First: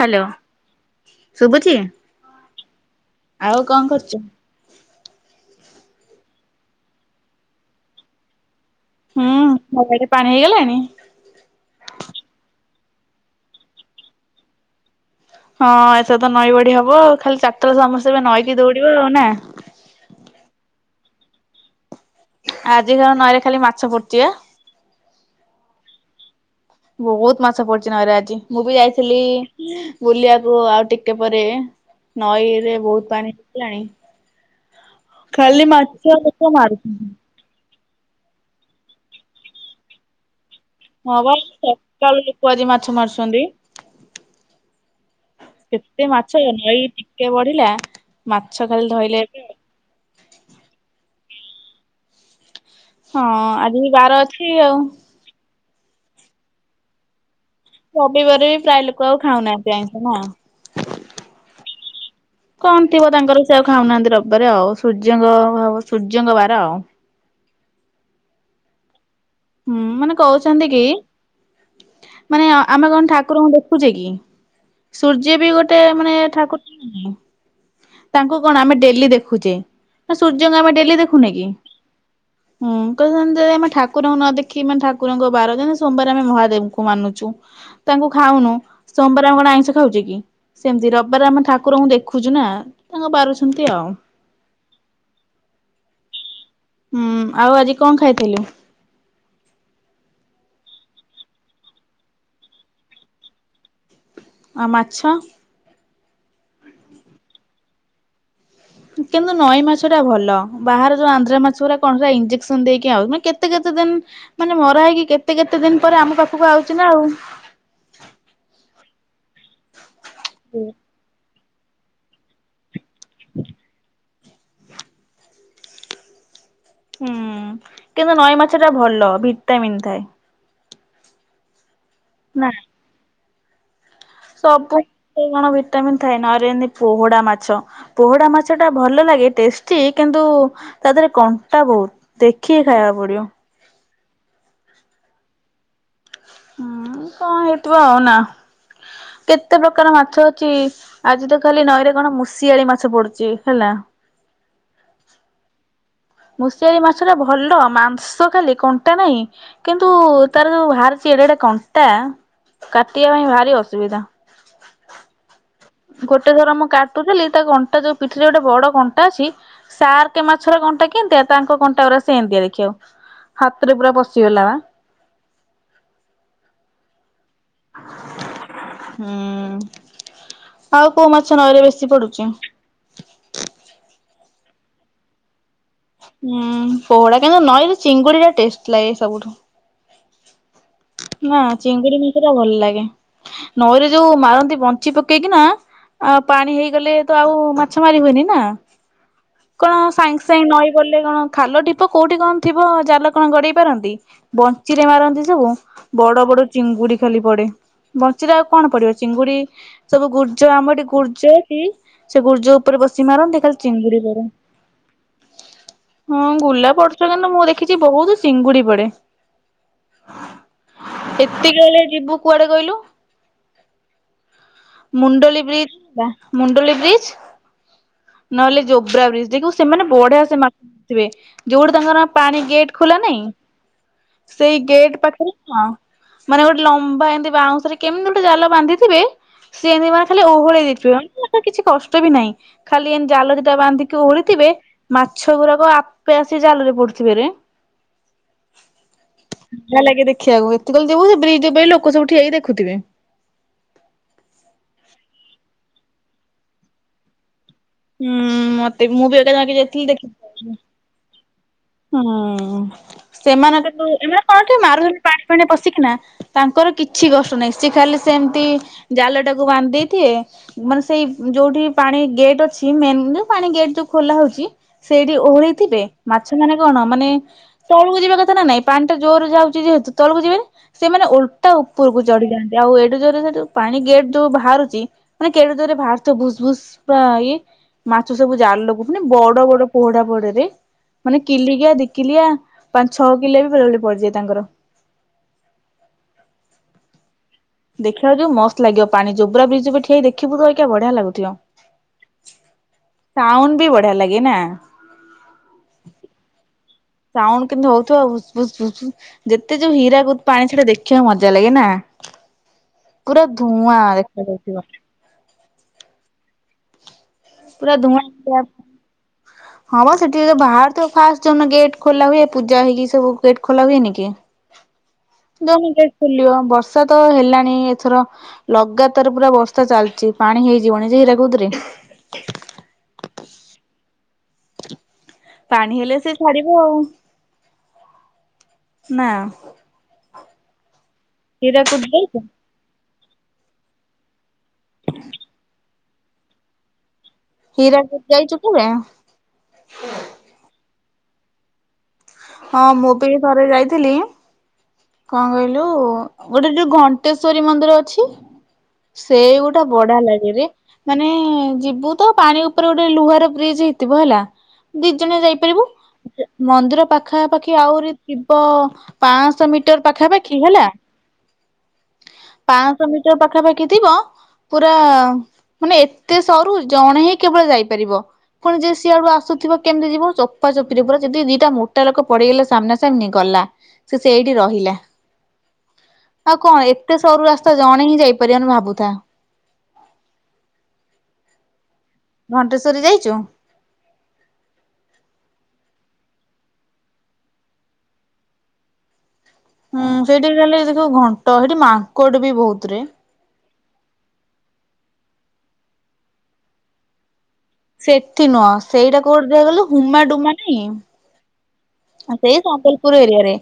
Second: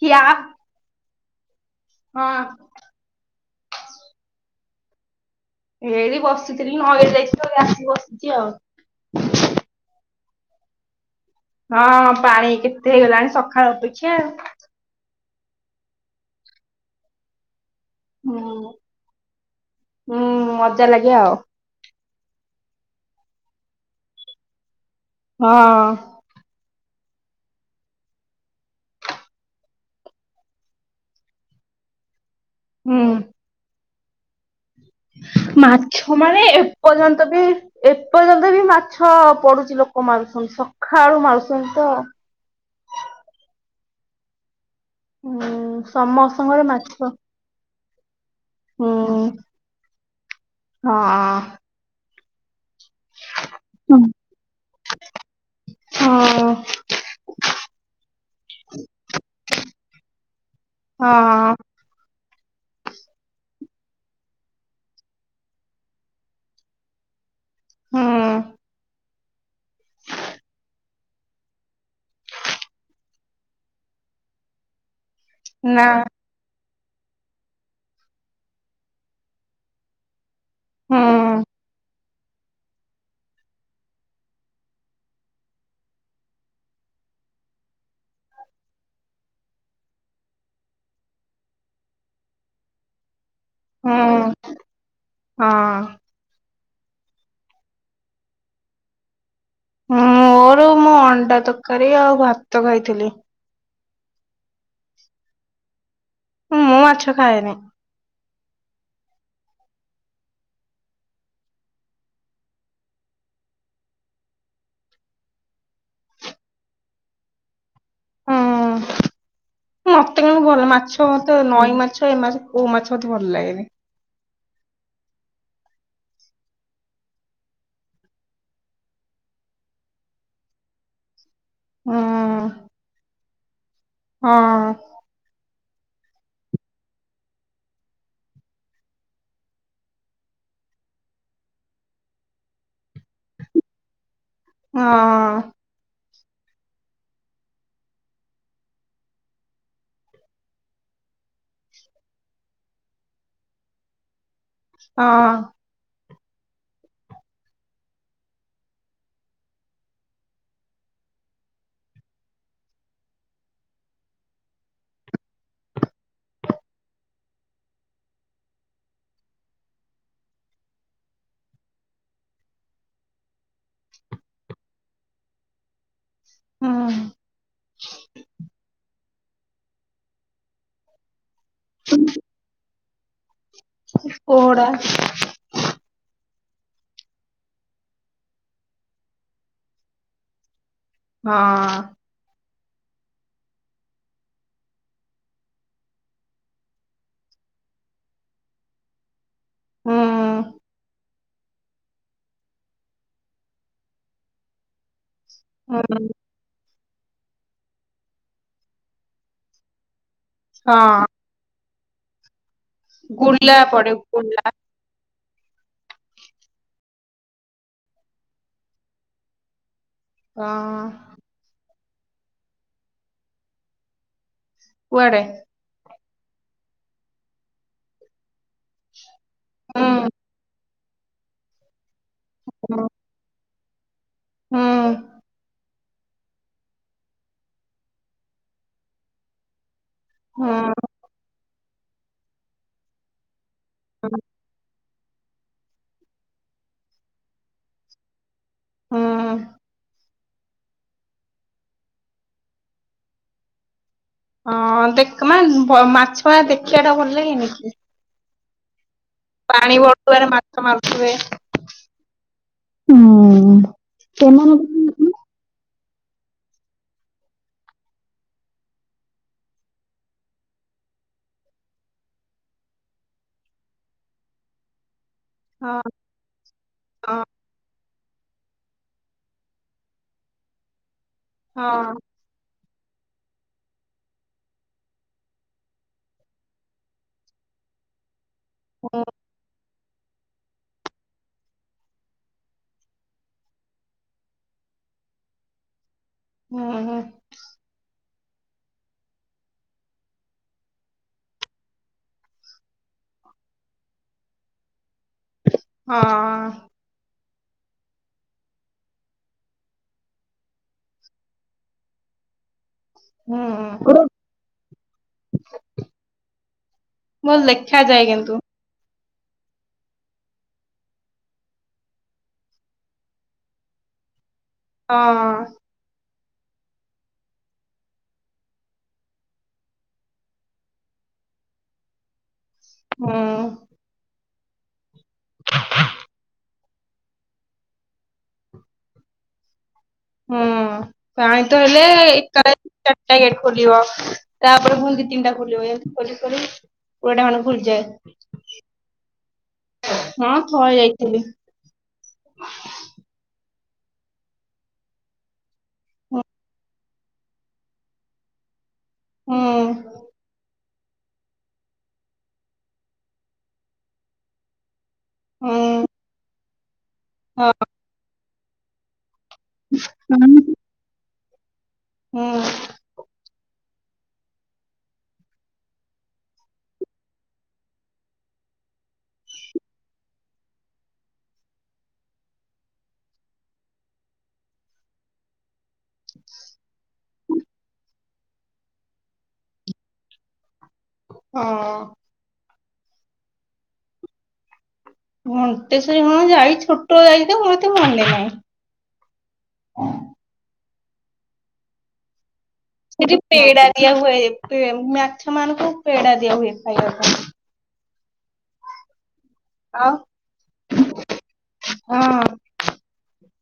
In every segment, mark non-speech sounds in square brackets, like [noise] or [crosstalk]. Hello ଶୁଭୁଛି। ହଁ। ଆଉ କଁ କରୁଚୁ। ଏଇ ବସିଥିଲି ନଈକି ଯାଇ ଥିଲି ତ ଏବେ ଆସିକି ବସିଛି ଆଉ। ହୁଁ ନାଇ ରେ ଏବେ ପାଣି ହେଇଗଲାଣି। ହଁ ପାଣି କେତେ ହେଇଗଲାଣି ସକାଳ ଅପେକ୍ଷା ଆଉ। ହଁ ଏଥର ସ ତ ନଈ ବଢି ହବ ଖାଲି ଚାରିଟା ରେ ସମସ୍ତେ ନଈକି ଦୌଡିବ ଆଉ ନା। ହୁଁ ମଜା ଲାଗେ ଆଉ। ଆଜି ଯାଣ ନଈରେ ଖାଲି ମାଛ ପଡୁଛି ବା। ହଁ। ବହୁତ ମାଛ ପଡିଛି ନଇରେ ଆଜି ମୁଁ ବି ଯାଇଥିଲି। ବୁଲିବାକୁ ଆଉ ଟିକେ ପରେ ନଈ ରେ ବହୁତ ପାଣି ହେଲାଣି। ମାଛ ମାନେ ମାରୁଛନ୍ତି। ଏପର୍ଯ୍ୟନ୍ତ ବି। ଏପର୍ଯ୍ୟନ୍ତ ବି ମାଛ ପଡୁଛି ଲୋକ ମାରୁଛନ୍ତି ସକାଳୁ ମାରୁୁଛନ୍ତି ତ। ପରି ମାଛ ମାରୁଛନ୍ତି। କେତେ ମାଛ ଏ ନଈ ଟିକେ ବଢିଲା। ମାଛ ଖାଲି ଧଇଲେ ଏବେ। ହୁଁ- ହଁ। ହଁ ଆଜିବି ବାର ଅଛି ଆଉ। ହଁ। ରବିବାରେ ବି ପ୍ରାୟ ଲୋକ ଆଉ ଖାଉନାହାନ୍ତି ଆଇଁଷ ନା। କଣ ଥିବ ତାଙ୍କର ସେ ଆଉ ଖାଉନାହାନ୍ତି ରବିବାରେ ଆଉ ସୂର୍ଯ୍ୟଙ୍କ- ସୂର୍ଯ୍ୟଙ୍କ ବାର ଆଉ। ହୁଁ ମାନେ କହୁଛନ୍ତି କି? ମାନେ ଆମେ କଣ ଠାକୁରଙ୍କୁ ଦେଖୁଛେ କି ସୂର୍ଯ୍ୟ ବି ଗୋଟେ ମାନେ ଠାକୁ ତାଙ୍କୁ କଣ ଆମେ ଡେଲି ଦେଖୁଛେ। ସୂର୍ଯ୍ୟଙ୍କୁ ଆମେ ଡେଲି ଦେଖୁନେ କି ହୁଁ ତ ସେମିତି ଆମେ ଠାକୁ କୁର ନ ଦେଖି ମାନେ ଠାକୁରଙ୍କ ବାର ଯେମିତୀ ସୋମବାର ଆମେ ମହାଦେବଙ୍କୁ ମାନୁଛୁ। ତାଙ୍କୁ ଖାଉନୁ ସୋମବାର ଆମେ କଣ ଆଇଁଷ ଖାଉଛେ କି। ସେମିତି ରବିବାର ଆମ ଠାକୁରଙ୍କୁ ଦେଖୁଛୁ ନା ତାଙ୍କ ବାରୁସନ୍ତି ଆଉ। ହଁ। ହୁଁ ଆଉ ଆଜି କଣ ଖାଇଥିଲୁ? ମୋର ମୁଁ ଅଣ୍ଡା ତରକାରୀ ଆଉ ଭାତ ଖାଇଥିଲି। ଆଉ ମାଛ। ମୁଁ ମାଛ ଖାଏନି। କିନ୍ତୁ ନଈ ମାଛ ଟା ଭଲ ବାହାର ଯୋଉ ଆନ୍ଧ୍ରା ମାଛ ଗୁରା କଣରା ଇ୍ଜେକ୍ସନ ଦେଇକି ଆଉ ମାନେ କେ ତେ କେତେ ଦିନ ମାନେ ମରା ହେଇକି କେତେ କେତେ ଦିନ ପରେ ଆମ ପାଖକୁ ଆଉଛି ନା ଆଉ। ମତେ କାଇଁ ମ ଭଲ ହୁଁ ମାଛ ମତେ ନଈ ମାଛ ଏ ମାଛ କୋଉ ମାଛ ମତେ ଭଲଲାଗେନି। ହୁଁ, କିନ୍ତୁ ନଈ ମାଛ ଟା ଭଲ ଭିଟାମିନ୍ ଥାଏ। ନା। ସବୁଥିରେ କଣ ଭିଟାମିନ ଥାଏ ନଇରେ ଯେମତି ପୋହଡ଼ା ମାଛ। ପୋହଡା ମାଛ ଟା ଭଲ ଲାଗେ ଟେଷ୍ଟି କିନ୍ତୁ। ତା ଧେରେ କଣ୍ଟା ବହୁତ ଦେଖିକି ଖାଇବାକୁ ପଡିବ। ହଁ। ହଁ କଣ ହେଇଥିବ ଆଉ ନା କେତେ ପ୍ରକାର ମାଛ ଅଛି। ଆଜି ତ ଖାଲି ନଈରେ କଣ ମୂଷିଆଳି ମାଛ ପଡିଚି ହେଲା। ହଁ। ମୂଷିଆଳି ମାଛ ଟା ଭଲ ମାଂସ ଖାଲି କଣ୍ଟା ନାହିଁ। କିନ୍ତୁ ତାର ଯୋଉ ବାହାରିଛି ଏଡେ ଏଡେ କଣ୍ଟା କାଟିବା ପାଇଁ ଭାରି ଅସୁବିଧା। ଗୋଟେ ଥର ମୁଁ କାଟୁଥିଲି, ତା କଣ୍ଟା ଯୋଉ ପିଠିରେ ଗୋଟେ ବଡ କଣ୍ଟା ଅଛି। ଶାର୍କ ମାଛର କଣ୍ଟା କେମିତିଆ ତାଙ୍କ କଣ୍ଟା ଗୁରା ସେମିତିଆ ଦେଖିବାକୁ। ହାତରେ ପୁରା ପଶିଗଲା ବା। ହୁଁ। ହୁଁ ଆଉ କୋଉ ମାଛ ନଈରେ ବେଶୀ ପଡୁଚି। ପୋହଡ଼ା। ହୁଁ ପୋହଡା କିନ୍ତୁ ନଈରେ ଚିଙ୍ଗୁଡ଼ି ଟା ଟେଷ୍ଟ ଲାଗେ ସବୁଠୁ। ନା ଚିଙ୍ଗୁଡି ମାଛଟା ଭଲ ଲାଗେ ନଈରେ ଯୋଉ ମାରନ୍ତି ବଞ୍ଚି ପକେଇକି ନା। ଆ ପାଣି ହେଇଗଲେ ତ ଆଉ ମାଛ ମାରି ହୁଏନି ନା। କଣ ସାଙ୍ଗେ ସାଙ୍ଗେ ନଈ ବଢ଼ିଲେ କଣ। ଖାଲ ଢିପ କୋଉଠି କଣ ଥିବ ଜାଲ କଣ ଗଡ଼େଇ ପାରନ୍ତି ବଞ୍ଚିରେ ମାରନ୍ତି ସବୁ। ବଡ ବଡ ଚିଙ୍ଗୁଡି ଖାଲି ପଡେ ବଞ୍ଚିିରେ ଆଉ କଣ ପଡିବ ଚିଙ୍ଗୁଡି ସବୁ ଗୁ ଯୋଉ ଆମର ଠି ଗୁର୍ଜ ଅଛି ସେ ଗୁର୍ଜ ଉପରେ ବସି ମାରନ୍ତି ଖାଲି ଚିଙ୍ଗୁଡି ପଡେ। ହଁ ଗୁଲା ପଡୁଛି କିନ୍ତୁ ମୁଁ ଦେଖିଛି ବହୁତ ଚିଙ୍ଗୁଡି ପଡେ। ହଁ। ଏତିକି ବେଳେ ଯିବୁ କୁଆଡେ କହିଲୁ? ମୁଣ୍ଡଳି ବ୍ରିଜ୍ ଯିବା ମୁଣ୍ଡଳି ବ୍ରିଜ୍ ନହେଲେ ଜୋବ୍ରା ବ୍ରିଜ୍ ଦେଖିବୁ ସେମାନେ ବଢିଆ ସେ ମା ମାରିଥିବେ ଯୋଉଠି ତାଙ୍କର ପାଣି ଗେଟ୍ ଖୋଲା ନାହିଁ ସେଇ ଗେଟ୍ ପାଖରେ ନୁହଁ ମାନେ ଗୋଟେ ଲମ୍ବା ଏମିତି ବାଉଁଶରେ କେମିତି ଗୋଟେ ଜାଲ ବାନ୍ଧିଥିବେ ସେ ଏମିତି ମା ଖାଲି ଓହଳେଇ ଦେଇଥିବେ ଉଁ ଏତେ କିଛି କଷ୍ଟ ବି ନାହିଁ ଖାଲି ଏମିତି ଜାଲ ଦିଟା ବାନ୍ଧିକି ଓହଳେଇଥିବେ ମାଛ ଗୁଡାକ ଆପେ ଆସି ଜାଲରେ ପଡୁଥିବେରେ। ବଢିଆ ଲାଗେ ଦେଖିବାକୁ ଏତିକିବେଳେ ଯିବୁ ସେ ବ୍ରିଜ୍ ଉପରେ ଲୋକସବୁ ଠିଆହେଇ ଦେଖୁଥିବେ। ହଁ ଦେଖ ମାନେ ଭ ମାଛଗୁରା ଦେଖିବା ଟା ଭଲ ଲାଗେଇନି କି? ହୁଁ ମତେ ବି ମୁଁ ବି ଏ ପାଣି ଭଟୁଆରେ ମାଛ ମାରୁଥିବେ। ହୁଁ ସେମାନେ କିନ୍ତୁ ଏମାନେ କଣ ଟିକେ ମାରୁଛନ୍ତି ପାଣି ଫାଣିରେ ପଶିକିନା ତାଙ୍କର କିଛି କଷ୍ଟ ନାହିଁ ସେ ଖାଲି ସେମିତି ଜାଲ ଟାକୁ ବାନ୍ଧି ଦେଇଥିବେ ମାନେ ସେଇ ଯୋଉଠି ପାଣି ଗେଟ୍ ଅଛି ମେନ୍ ଯୋଉ ପାଣି ଗେଟ୍ ଯୋଉ ଖୋଲା ହଉଛି ସେଇଠି ଓହଳିଥିବେ ମାଛ ମାନେ କଣ ମାନେ ତଳୁକୁ ଯିବା କଥା ନାଁ ନାଇଁ ପାଣି ଟା ଜୋରରେ ଯାଉଛି ଯେହେତୁ ତଳୁକୁ ଯିବେନି ସେମାନେ ଓ ଲଟା ଉପରକୁ ଚଢି ଯାଆନ୍ତି ଆଉ ଏଡେ ଜୋର୍ ରେ ସେ ଯୋଉ ପାଣି ଗେଟ୍ ଯୋଉ ବାହାରୁଛି ମାନେ କେଡେ ଜୋରରେ ବାହାରୁଥିବ ଭୁସ୍ ଭୁସ୍ ପୂରା ହେଇ ମାଛ ସବୁ ଜାଲକୁ ମାନେ ବଡ ବଡ ପୋହଡା ପଡେ ରେ। ମାନେ କିଲିକିଆ ଦିି କିଲିଆ ପାଞ୍ଚ ଛଅ କିଲିଆ ବି ବେଳେବେଳେ ପଡିଯାଏ ତାଙ୍କର। ହୁଁ ହୁଁ। ଦେଖିବାକୁ ଯିବୁ ମସ୍ତ ଲାଗିବ ପାଣି ଜୋବ୍ରା ବ୍ରିଜ୍ ଉପରେ ଠିଆହେଇ ଦେଖିବୁ ଅଇକା ବଢିଆ ଲାଗୁଥିବ। ସାଉଣ୍ଡ୍ ବି ବଢିଆ ଲାଗେ ନାଁ? ହଁ। ସାଉଣ୍ଡ୍ କେମିତି ହଉଥିବ ଭୁସ୍ ଭୁସ୍ ଭୁସ୍। ଯେତେ ଯୋଉ ହୀରାକୁଦ ପାଣି ଛାଡେ ଦେଖିବାକୁ ମଜା ଲାଗେ ନାଁ ପୁରା ଧୂଆଁ ଦେଖାଯାଉଥିବ। ଭଲ ଦେଖା ଯାଏ କିନ୍ତୁ। ହଁ। ହଁ ବା ସେଠି ଏଇ ଯୋଉ ବାହାରୁଥିବ ଫାଷ୍ଟ୍ ଯୋଉ ଦିନ ଗେଟ୍ ଖୋଲା ହୁଏ ପୂଜା ହେଇକି ସବୁ ଗେଟ୍ ଖୋଲା ହୁଏନି କି? କେଜାଣି ଗେଟ୍ ଖୋଲିବ ବର୍ଷା ତ ହେଲାଣି ଏଥର ଲଗାତାର ପୁରା ବର୍ଷା ଚାଲିଛି ପାଣି ହେଇଯିବଣି ଯେ ହୀରାକୁଦରେ। ହୁଁ। ପାଣି ହେଲେ ସେ ଛାଡିବ ଆଉ। ନାଁ? ହୁଁ ପାଣି ତ ହେଲେ ହୀରାକୁଦ ଯାଇଛ? ଏକାଥରେ ଚାରିଟା ଗେଟ୍ ଖୋଲିବ। ତାପରେ ପୁଣି ଦି ତିନିଟା ଖୋଲିବେ ଖୋଲି ସାରି [inaudible] ହୀରାକୁଦ ଯାଇଛୁ କେବେ? ହଁ ଥରେ ଯାଇଥିଲି। ହଁ ମୁଁ ବି ଥରେ ଯାଇଥିଲି କଣ କହିଲୁ ଗୋଟେ ଯୋଉ ଘ ଣ୍ଟେଶ୍ୱରୀ ମନ୍ଦିର ଅଛି ସେଇଗୋଟା ବଢିଆ ଲାଗେରେ। ମାନେ ଯିବୁ ତ ପାଣି ଉପରେ ଗୋଟେ ଲୁହାର ବ୍ରିଜ୍ ହେଇଥିବ ହେଲା ଦି ଜଣ ଯାଇପାରିବୁ ମନ୍ଦିର ପାଖାପାଖି ଆହୁରି ଥିବ ପାଁଶ ମିଟର ପାଖାପାଖି ହେଲା ହୁଁ। ପାଁଶ ମିଟର ପାଖାପାଖି ଥିବ ପୁରା ମାନେ ଏତେ ସରୁ ଜଣେ ହିଁ କେବଳ ଯାଇପାରିବ। ପୁଣି ଯିଏ ସିଆଡୁ ଆସୁଥିବ କେମତି ଯିବ ଚାପା ଚପିରେ ପୁରା ଯଦି ଦିଟା ମୋ ଟା ଲୋକ ପଡିଗଲା ସାମ୍ନା ସାମ୍ନି ଗଲା ସିଏ ସେଇଠି ରହିଲା। ଆଉ କଁ ଏତେ ସରୁ ରାସ୍ତା ଜଣେ ହିଁ ଯାଇପାରିବନି ଭାବୁଥା। ହଁ। ଘଣ୍ଟେଶ୍ୱରୀ ଯାଇଚୁ। ଘଣ୍ଟେଶ୍ଵରୀ ହଁ ଯାଇ ଛୋଟବେଳେ ଯାଇଚି ତ ମୋ ଏତେ ମନେ ନାଇଁ। ହୁଁ ସେଇଠି ଖାଲି ସେ ଯୋଉ ଘଣ୍ଟ ସେଇଠି ମାଙ୍କଡ ବି ବୋହୁତରେ। ସେଠି ପେଡା ଦିଆ ହୁଏ ପେ ମାଛମାନୁଙ୍କୁ ପେଡା ଦିଆ ହୁଏ ଖାଇଆ ପାଇଁ। ସେଠି ନୁଅଁ ସେଇଟା କୋଉଠି ଦିଆ ହୁଏ କହିଲୁ ହୁମାଡୁମା ନାଇଁ ଆ ସେଇ ସମ୍ବଲପୁର ଏରିଆରେ।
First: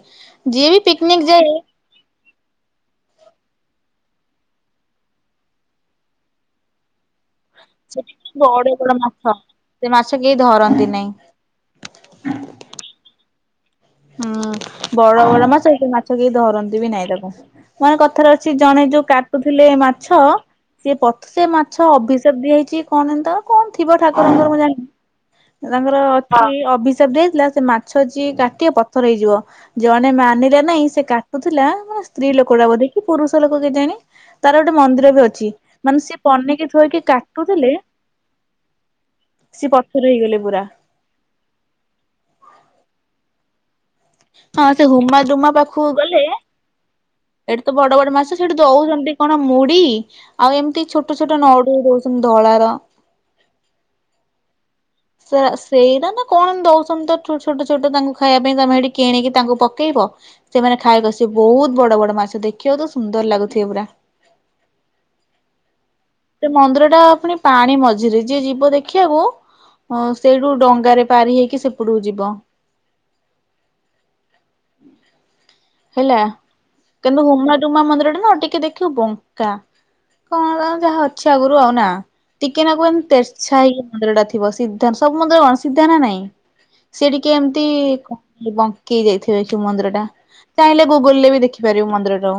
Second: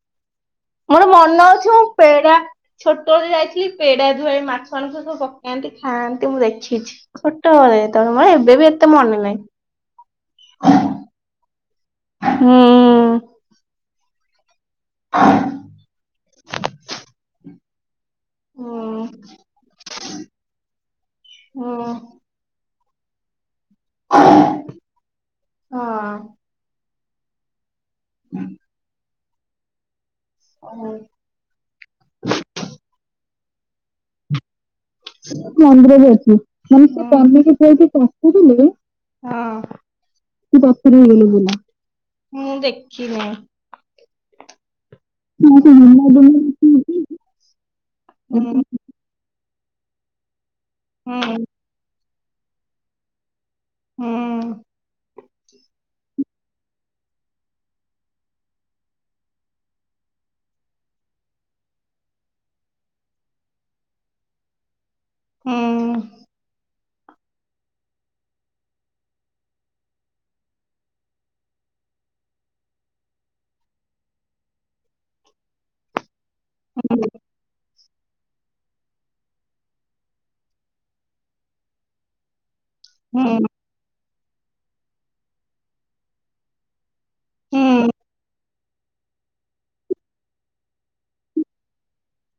ଯିଏ ବି ମୋର ପିକନିକ ମନ ଯାଏ ଅଛି ମଁ ପେଡା ଛୋଟବେଳେ ଯାଇଥିଲି ପେଡା ଧୁଏ ମାଛମାନୁଙ୍କୁ ସବୁ ସବୁ ପକାନ୍ତି ଖାଆନ୍ତି ମୁଁ ଦେଖିଛି। ଛୋଟବେଳେ ସେଠି ଯେତବେଳେ ମୋର ଏବେ ବି ବଡ ଏତେ ବଡ ମନେ ମାଛ ସେ ମାଛ କେହି ଧରନ୍ତି ନାଇଁ। ନାହିଁ। ହୁଁ। ହୁଁ ବଡ ବଡ ମାଛ ହେଇଟୁ ମାଛ କେହି ଧରନ୍ତି ବି ନାହିଁ ତାକୁ। ମାନେ କଥାରେ ଅଛି ଜଣେ ଯୋଉ କାଟୁଥିଲେ ମାଛ ସିଏ ପଥ୍ ସେ ମାଛ ଅଭିଶାପ ଦିଆ ହେଇଚି କି କଣ ତ କଣ ଥିବ ଠାକୁରଙ୍କର ମୁଁ ଜାଣିନି ତାଙ୍କର ଅଛି ଅଭିଶାପ ଦେଇଥିଲା ସେ ମା ଛ ଯିଏ କାଟିବ ପଥର ହେଇଯିବ ଜଣେ ମାନିରା ନାହିଁ ସିଏ କା ଟୁଥିଲା ମାନେ ସ୍ତ୍ରୀ ଲୋକଟା ବୋଧେ କି ପୁରୁଷ ଲୋକ କେଜାଣି ତାର ଗୋଟେ ମନ୍ଦିର ବି ଅଛି ମନ୍ଦିର ମାନେ ବି ସିଏ ଅଛି ପନିକି ମାନେ ସେ ଥୋଇକି କନିକି କାଟୁଥିଲେ ପୁଅକି କାଟିଦେଲେ ସିଏ ପଥର ହେଇଗଲେ ପୁରା। ସିଏ ପଥର ହେଇଗଲେ ପୁଲା ମୁଁ ଦେଖିନି। ହଁ ସେ ହୁମା ଡୁମା ପାଖୁକୁ ଗଲେ ଏଠି ତ ବଡ ବଡ ମାଛ ବୁଲା ସେଠି ଦଉଛନ୍ତି କଣ ମୁଡି ଆଉ ଏମତି ଛୋଟ ଛୋଟ ନ ଡୁ ଦଉଛନ୍ତି ଧଳାର। ହୁଁ। ସେରା ସେଇରା ନା କଣ ଇନ୍ତି ଦଉଛନ୍ତି ତ [unintelligible] ଛୋଟ ଛୋଟ ତାଙ୍କୁ ଖାଇବା ପାଇଁ ତମେ ସେଇଠି କିଣିକି ତାଙ୍କୁ ପକେଇବ। ସେମାନେ ଖାଇଆକୁ ଆସିବେ ବୋହୁତ ବଡ ବଡ ମାଛ ଦେଖିବ ତ ସୁନ୍ଦର ଲାଗୁଥିବେ ପୁରା। ସେ ମନ୍ଦିରଟା ଫୁଣି ପାଣି ମଝିରେ ଯିଏ ଯିବ ଦେଖିଆକୁ ହଁ ସେଇଠୁ ଡଙ୍ଗାରେ ପାରି ହେଇକି ସେପୁଟୁକୁ ଯିବ। ହେଲା କିନ୍ତୁ ହୁମାଡୁମା ମନ୍ଦିରଟା ନା ଟିକେ ଦେ ଖିବୁ ବଙ୍କା କଣ ଯାହା ଅଛି ଆଗୁରୁ ଆଉ ନା। ଟିକେ ନାକୁ ଏନ୍ତ୍ ତେର୍ଛା ହେଇକି ମନ୍ଦିରଟା ଥିବ ସିଧା ସବୁ ମନ୍ଦିର କଣ ସିଧା ନା ନାଇଁ। ସିଏ ଟିକେ ଏମତି କଁ କି ବଙ୍କେଇ ଯାଇଥିବେ ଦେଖିବୁ ମନ୍ଦିରଟା। ଚାହିଁଲେ ଗୁଗୁଲରେ ବି ଦେଖିପାରିବୁ ମନ୍ଦିରଟାକୁ।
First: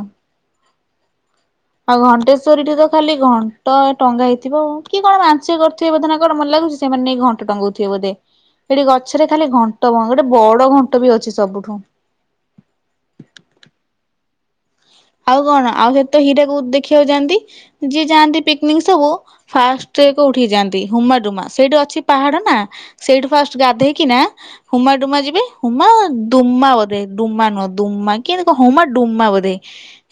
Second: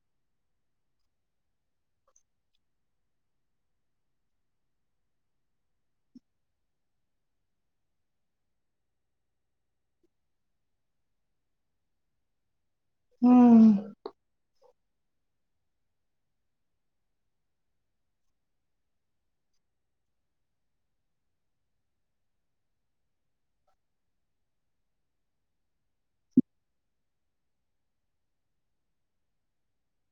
ଆଉ ଘଣ୍ଟେଶ୍ଵରୀ ଠି ତ ଖାଲି ଘଣ୍ଟ ଟଙ୍ଗା ହେଇଥିବ ଆଉ କିଏ କଣ ମାନସିକ କରୁଥିବେ ବୋଧେ ନା କଣ ମତେ ଲାଗୁଚି ସେମାନେ ନେଇକି ଘଣ୍ଟ ଟଙ୍ଗଉଥିବେ ବୋଧେ। ସେଠି ଗଛରେ ଖାଲି ଘଣ୍ଟ ବଣ ଗୋଟେ ବଡ ଘଣ୍ଟ ବି ଅଛି ସବୁଠୁ। ହୁଁ। ଆଉ କଣ ଆଉ ସେତ ହିରାକୁଦ ଦେଖିଆକୁ ଯାଆନ୍ତି ଯିଏ ଯାଆନ୍ତି ପିକନିକ୍ ସବୁ ଫାଷ୍ଟ କୋଉଠିକି ଯାଆନ୍ତି ହୁମାଡୁମା ସେଇଠି ଅଛି ପାହାଡ ନା। ସେଇଠି ଫାଷ୍ଟ ଗାଧେଇକିଣା ହୁମା ଡୁମା ଯିବେ ହୁମା ଦୁମା ବୋଧେ ଡୁମା ନୁହଁ ଦୁମା କିଏ ହୁମା ଡୁମା ବୋଧେ।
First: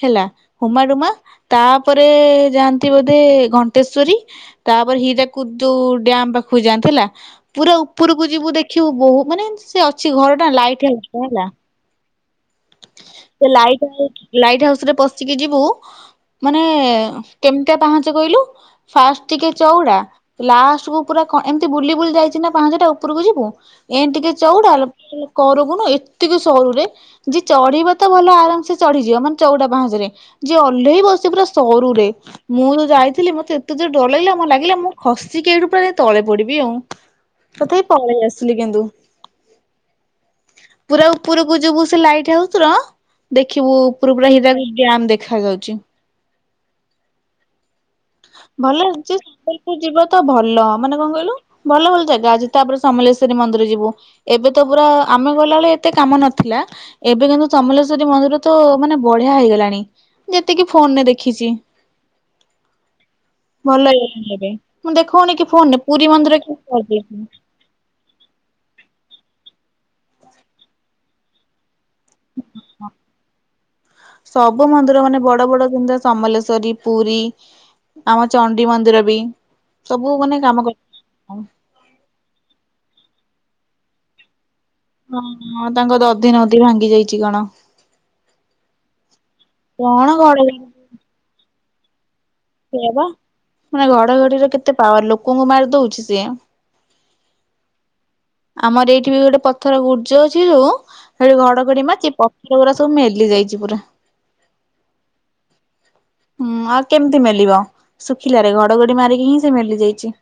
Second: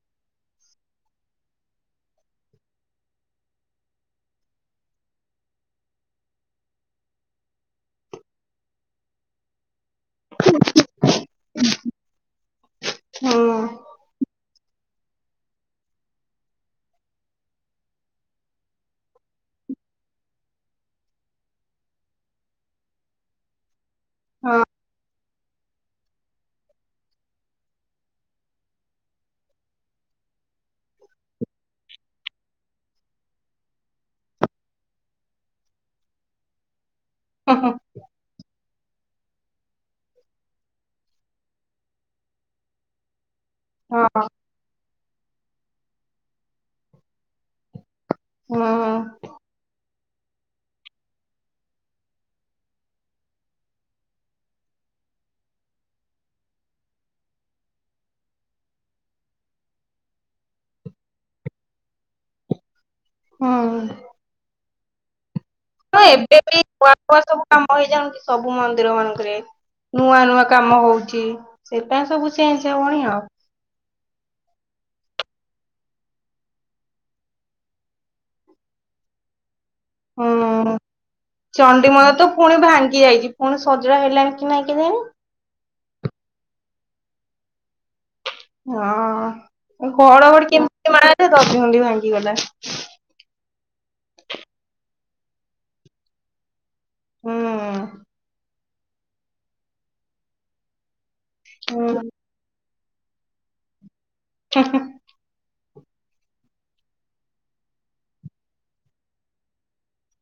ହେଲା ହୁମାଡୁମା ତାପରେ ଯାଆନ୍ତି ବୋଧେ ଘଣ୍ଟେଶ୍ଵରୀ। ତାପରେ ହିରାକୁୁଦୁ ଡ୍ୟମ୍ ପାଖକୁ ଯାଆନ୍ତି ହେଲା। ପୁରା ଉପରକୁ ଯିବୁ ଦେଖିବୁ ବୋହୁ ମାନେ ସେ ଅଛି ଘର ଟା ଲାଇଟ୍ ହାଉସ ହେଲା। ସେ ଲାଇଟ୍ ଇ-ଲାଇଟ ହାଉସ ରେ ପଶିକି ଯିବୁ ମାନେ କେମିତିଆ ପାହଞ୍ଚ କହିଲୁ ଫାଷ୍ଟ ଟିକେ ଚଉଡା ଲାଷ୍ଟକୁୁ ପୁରା କ ଏମିତି ବୁଲି ବୁଲି ଯାଇଚି ନା ପାହାଞ୍ଚଟା ଉପରକୁ ଯିବୁ ଏମିତି ଟିକେ ଚଉଡା ହେଲେ କରୁକୁନା ଏତିକି ସରୁରେ। ଯେ ଚଢିବ ତ ଭଲ ଆରାମ ସେ ଚଢିଯିବ ମାନେ ଚଉଡା ପାହାଞ୍ଚ ରେ। ଯେ ଓଲ୍ଲେଇବ ସେ ପୁରା ସରୁରେ। ମୁଁ ଯୋଉ ଯାଇଥିଲି ମତେ ଏତେ ଜୋର ଡର ଲାଗିଲା ମତେ ଲାଗିଲା ମୁଁ ଖସିକି ଏଇଠୁ ପୁରା ଯେମିତି ତଳେ ପଡିବି ଆଉ। ତଥାପି ପଳେଇ ଆସିଲି କିନ୍ତୁ ପୁରା ଉପରକୁ ଯିବୁ ସେ ଲାଇଟ୍ ହାଉସ ର ଦେଖିବୁ ଉପରୁ ପୁରା ହୀରାକୁଦ ଡ଼୍ୟାମ ଦେଖା ଯାଉଚି। ଭଲ ଆସୁଛି ସମ୍ବଲପୁର ଯିବାକୁ ତ ଭଲ ମାନେ କଣ କହିଲୁ ଭଲ ଭଲ ଜାଗା ଅଛି ତାପରେ ସମଲେଶ୍ୱରୀ ମନ୍ଦିର ଯିବୁ। ଏବେ ତ ପୁରା ଆମେ ଗଲାବେଳେ ଏତେ କାମ ନଥିଲା। ଏବେ କିନ୍ତୁ ସମଲେଶ୍ଵରୀ ମନ୍ଦିର ତ ମାନେ ବଢିଆ ହେଇଗଲାଣି ଯେତିକି ଫୋନରେ ଦେଖିଚି। ଭଲ ହେଇଗଲାଣି ଏବେ ମୁଁ ଦେଖୋଉନି କି ଫୋନରେ। ହଁ ପୁରୀ ମନ୍ଦିର ଏବେବି କେମିତି [inaudible] କରିଦେଇଛି। କାମ ହେଇଯାଉନ୍ତି ସବୁ ମନ୍ଦିର ମାନଙ୍କରେ ନୂଆ ନୂଆ କାମ ହୋଉଚି। ସେପାଇଁ ସବୁ ଚେଞ୍ଚ ହବଣି ଆଉ। ସବୁ ମନ୍ଦିର ମାନେ ବଡ ବଡ ଜେମିତିଆ ସମଲେଶ୍ଵରୀ ପୁରୀ ଆମ ଚଣ୍ଡୀ ମନ୍ଦିର ବି ସବୁ ମାନେ କାମ ଚଣ୍ଡିମନ୍ଦିର ତ ପୁଣି ଭାଙ୍ଗି ଯାଇଚି ପୁଣି ସଜଡ଼ା ହେଲାଣି କି ନାଇଁ କେଜାଣି। ହଁଁ ତାଙ୍କ ଦଧିନୋଉତି ଭାଙ୍ଗି ଯାଇଚି କଣ। ହଁ ଘଡଘଡି କେମିତି ମାରିଲା ଯେ ଦାଧିହାଣ୍ଡି ଭାଙ୍ଗି ଗଲା। ସେଇଆପା ମାନେ ଘଡଘଡିର କେତେ ପାୱାର ଲୋକଙ୍କୁ ମାରି ଦୋଉଚି ସିଏ। ହୁଁ। ଆମର ଏଇଠି ବି ଗୋଟେ ପଥର ଗୁର୍ଜ ଅଛି ଯୋଉ ସେଠି ଘଡଘଡି ମାରିଚି ପ ସେଗୁରା ସବୁ ମେଲି ଯାଇଚି ପୁରା। ହୁଁ ହୁଁ। ହୁଁ ଆଉ କେମିତି ମେଲିବ ଶୁଖିଲାରେ ଘଡଘଡି ମାରିକି ହିଁ ସେ ମେଲି ଯାଇଛି।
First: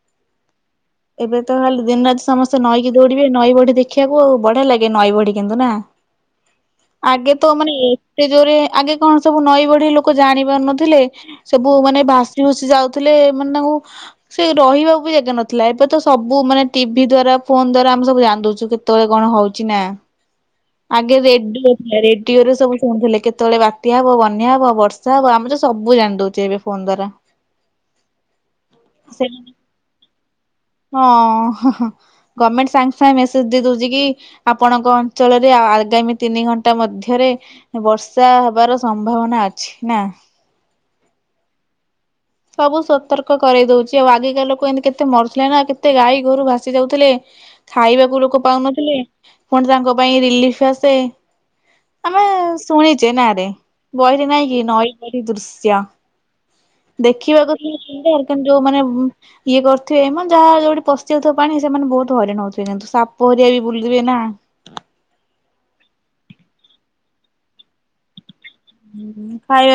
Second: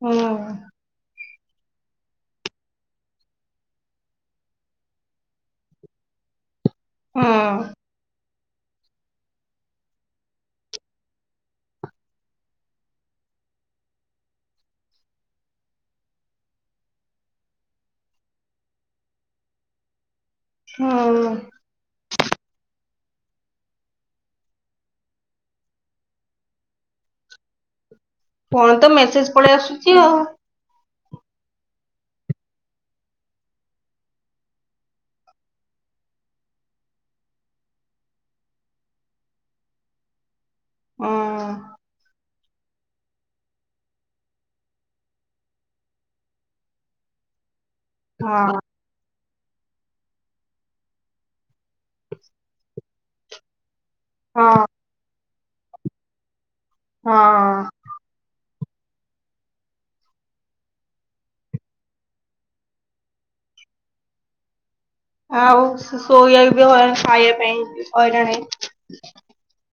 ହୁଁ। ଏବେ ତ ଖାଲି ଦିନ ରାତି ସମସ୍ତେ ନଈକି ଦୌଡିବେ ନଈ ବଢି ଦେଖିବାକୁ ଆଉ ବଢିଆ ଲାଗେ ନଈ ବଢି କିନ୍ତୁ ନା? ଆଗେ ତ ମାନେ ଏ ଏତେ ଯୋରେ ଆଗେ କଣ ସବୁ ନଈ ବଢି ଲୋକ ଜାଣି ପାରୁନଥିଲେ। ସବୁ ମାନେ ଭାସି ଫୁସି ଯାଉଥିଲେ ମାନେ ତାଙ୍କୁ ସେ ରହିବାକୁ ବି ଜାଗା ନଥିଲା ଲାଫିରେ ଏବେ ତ ସବୁ ମାନେ ଟିଭି ଦ୍ଵାରା ଫୋନ ଦ୍ଵାରା ଆ ସବୁ ଜାଣିଦୋଉଚୁ କେତେବେଳେ କଣ ହୋଉଚି ନା। ଆଗେ ରେଡ଼ିଓ ଏ ରେଡିଓରେ ସବୁ ଶୁଣୁଥିଲେ କେତେବେଳେ ବାତ୍ୟା ହବ ବନ୍ୟା ହବ ବର୍ଷା ହବ ଆମ ତ ସବୁ ଜାଣି ଦେଉଛେ ଏବେ। ପନ୍ଦର କଣ ତ ମେସେଜ ସେମାନେ ପଳେଇ ଆସୁଛି ଆଉ। ହଁ ଗଭର୍ଣମେଣ୍ଟ ସାଙ୍ଗେ ସାଙ୍ଗେ ମେସେଜ ଦେଇ ଦୋଉଚି କି ଆପଣଙ୍କ ଅଞ୍ଚଳରେ ଆଗାମୀ ତିନି ଘଣ୍ଟା ମଧ୍ୟରେ ବର୍ଷା ହବାର ସମ୍ଭାବନା ଅଛି ନା। ଅଁ- ସବୁ ସତର୍କ କରେଇ ଦଉଚି ଆଉ ଆଗିକା ଲୋକ ଏମତି କେତେ ମରୁଥିଲେ ନା କେତେ ଗାଈ ଗୋରୁ ଭାସି ଯାଉଥିଲେ ଖାଇବାକୁ ଲୋକ ପାଉନଥିଲେ ପୁଣି ତାଙ୍କ ପାଇଁ ରିଲିଫ୍ ଆସେ। ଆମେ ଶୁଣିଚେ ନାରେ ବହିରେ ନାଇଁ କି ନଈ ବଢି ଦୃଶ୍ୟ। ଦେଖିବାକୁ ସିନା ସୁନ୍ଦର୍ କିନ୍ତୁ ଯଉ ମାନେ ଇଏ କରିଥିବେ ମ ଯାହା ଯଉଠି ପଶିଯାଉଥିବ ପାଣି ସେମାନେ ବହୁତ୍ ହଇରାଣ ହଉଥିବେ କିନ୍ତୁ ସାପ ହେରିଆ ବି ବୁଲିଥିବେ ନା। ଆଉ ଶୋଇବା ବି ହଇ -ଖାଇବା ପାଇଁ ହଇରାଣ୍ ହେଇ ହୁଁ ଖାଇବା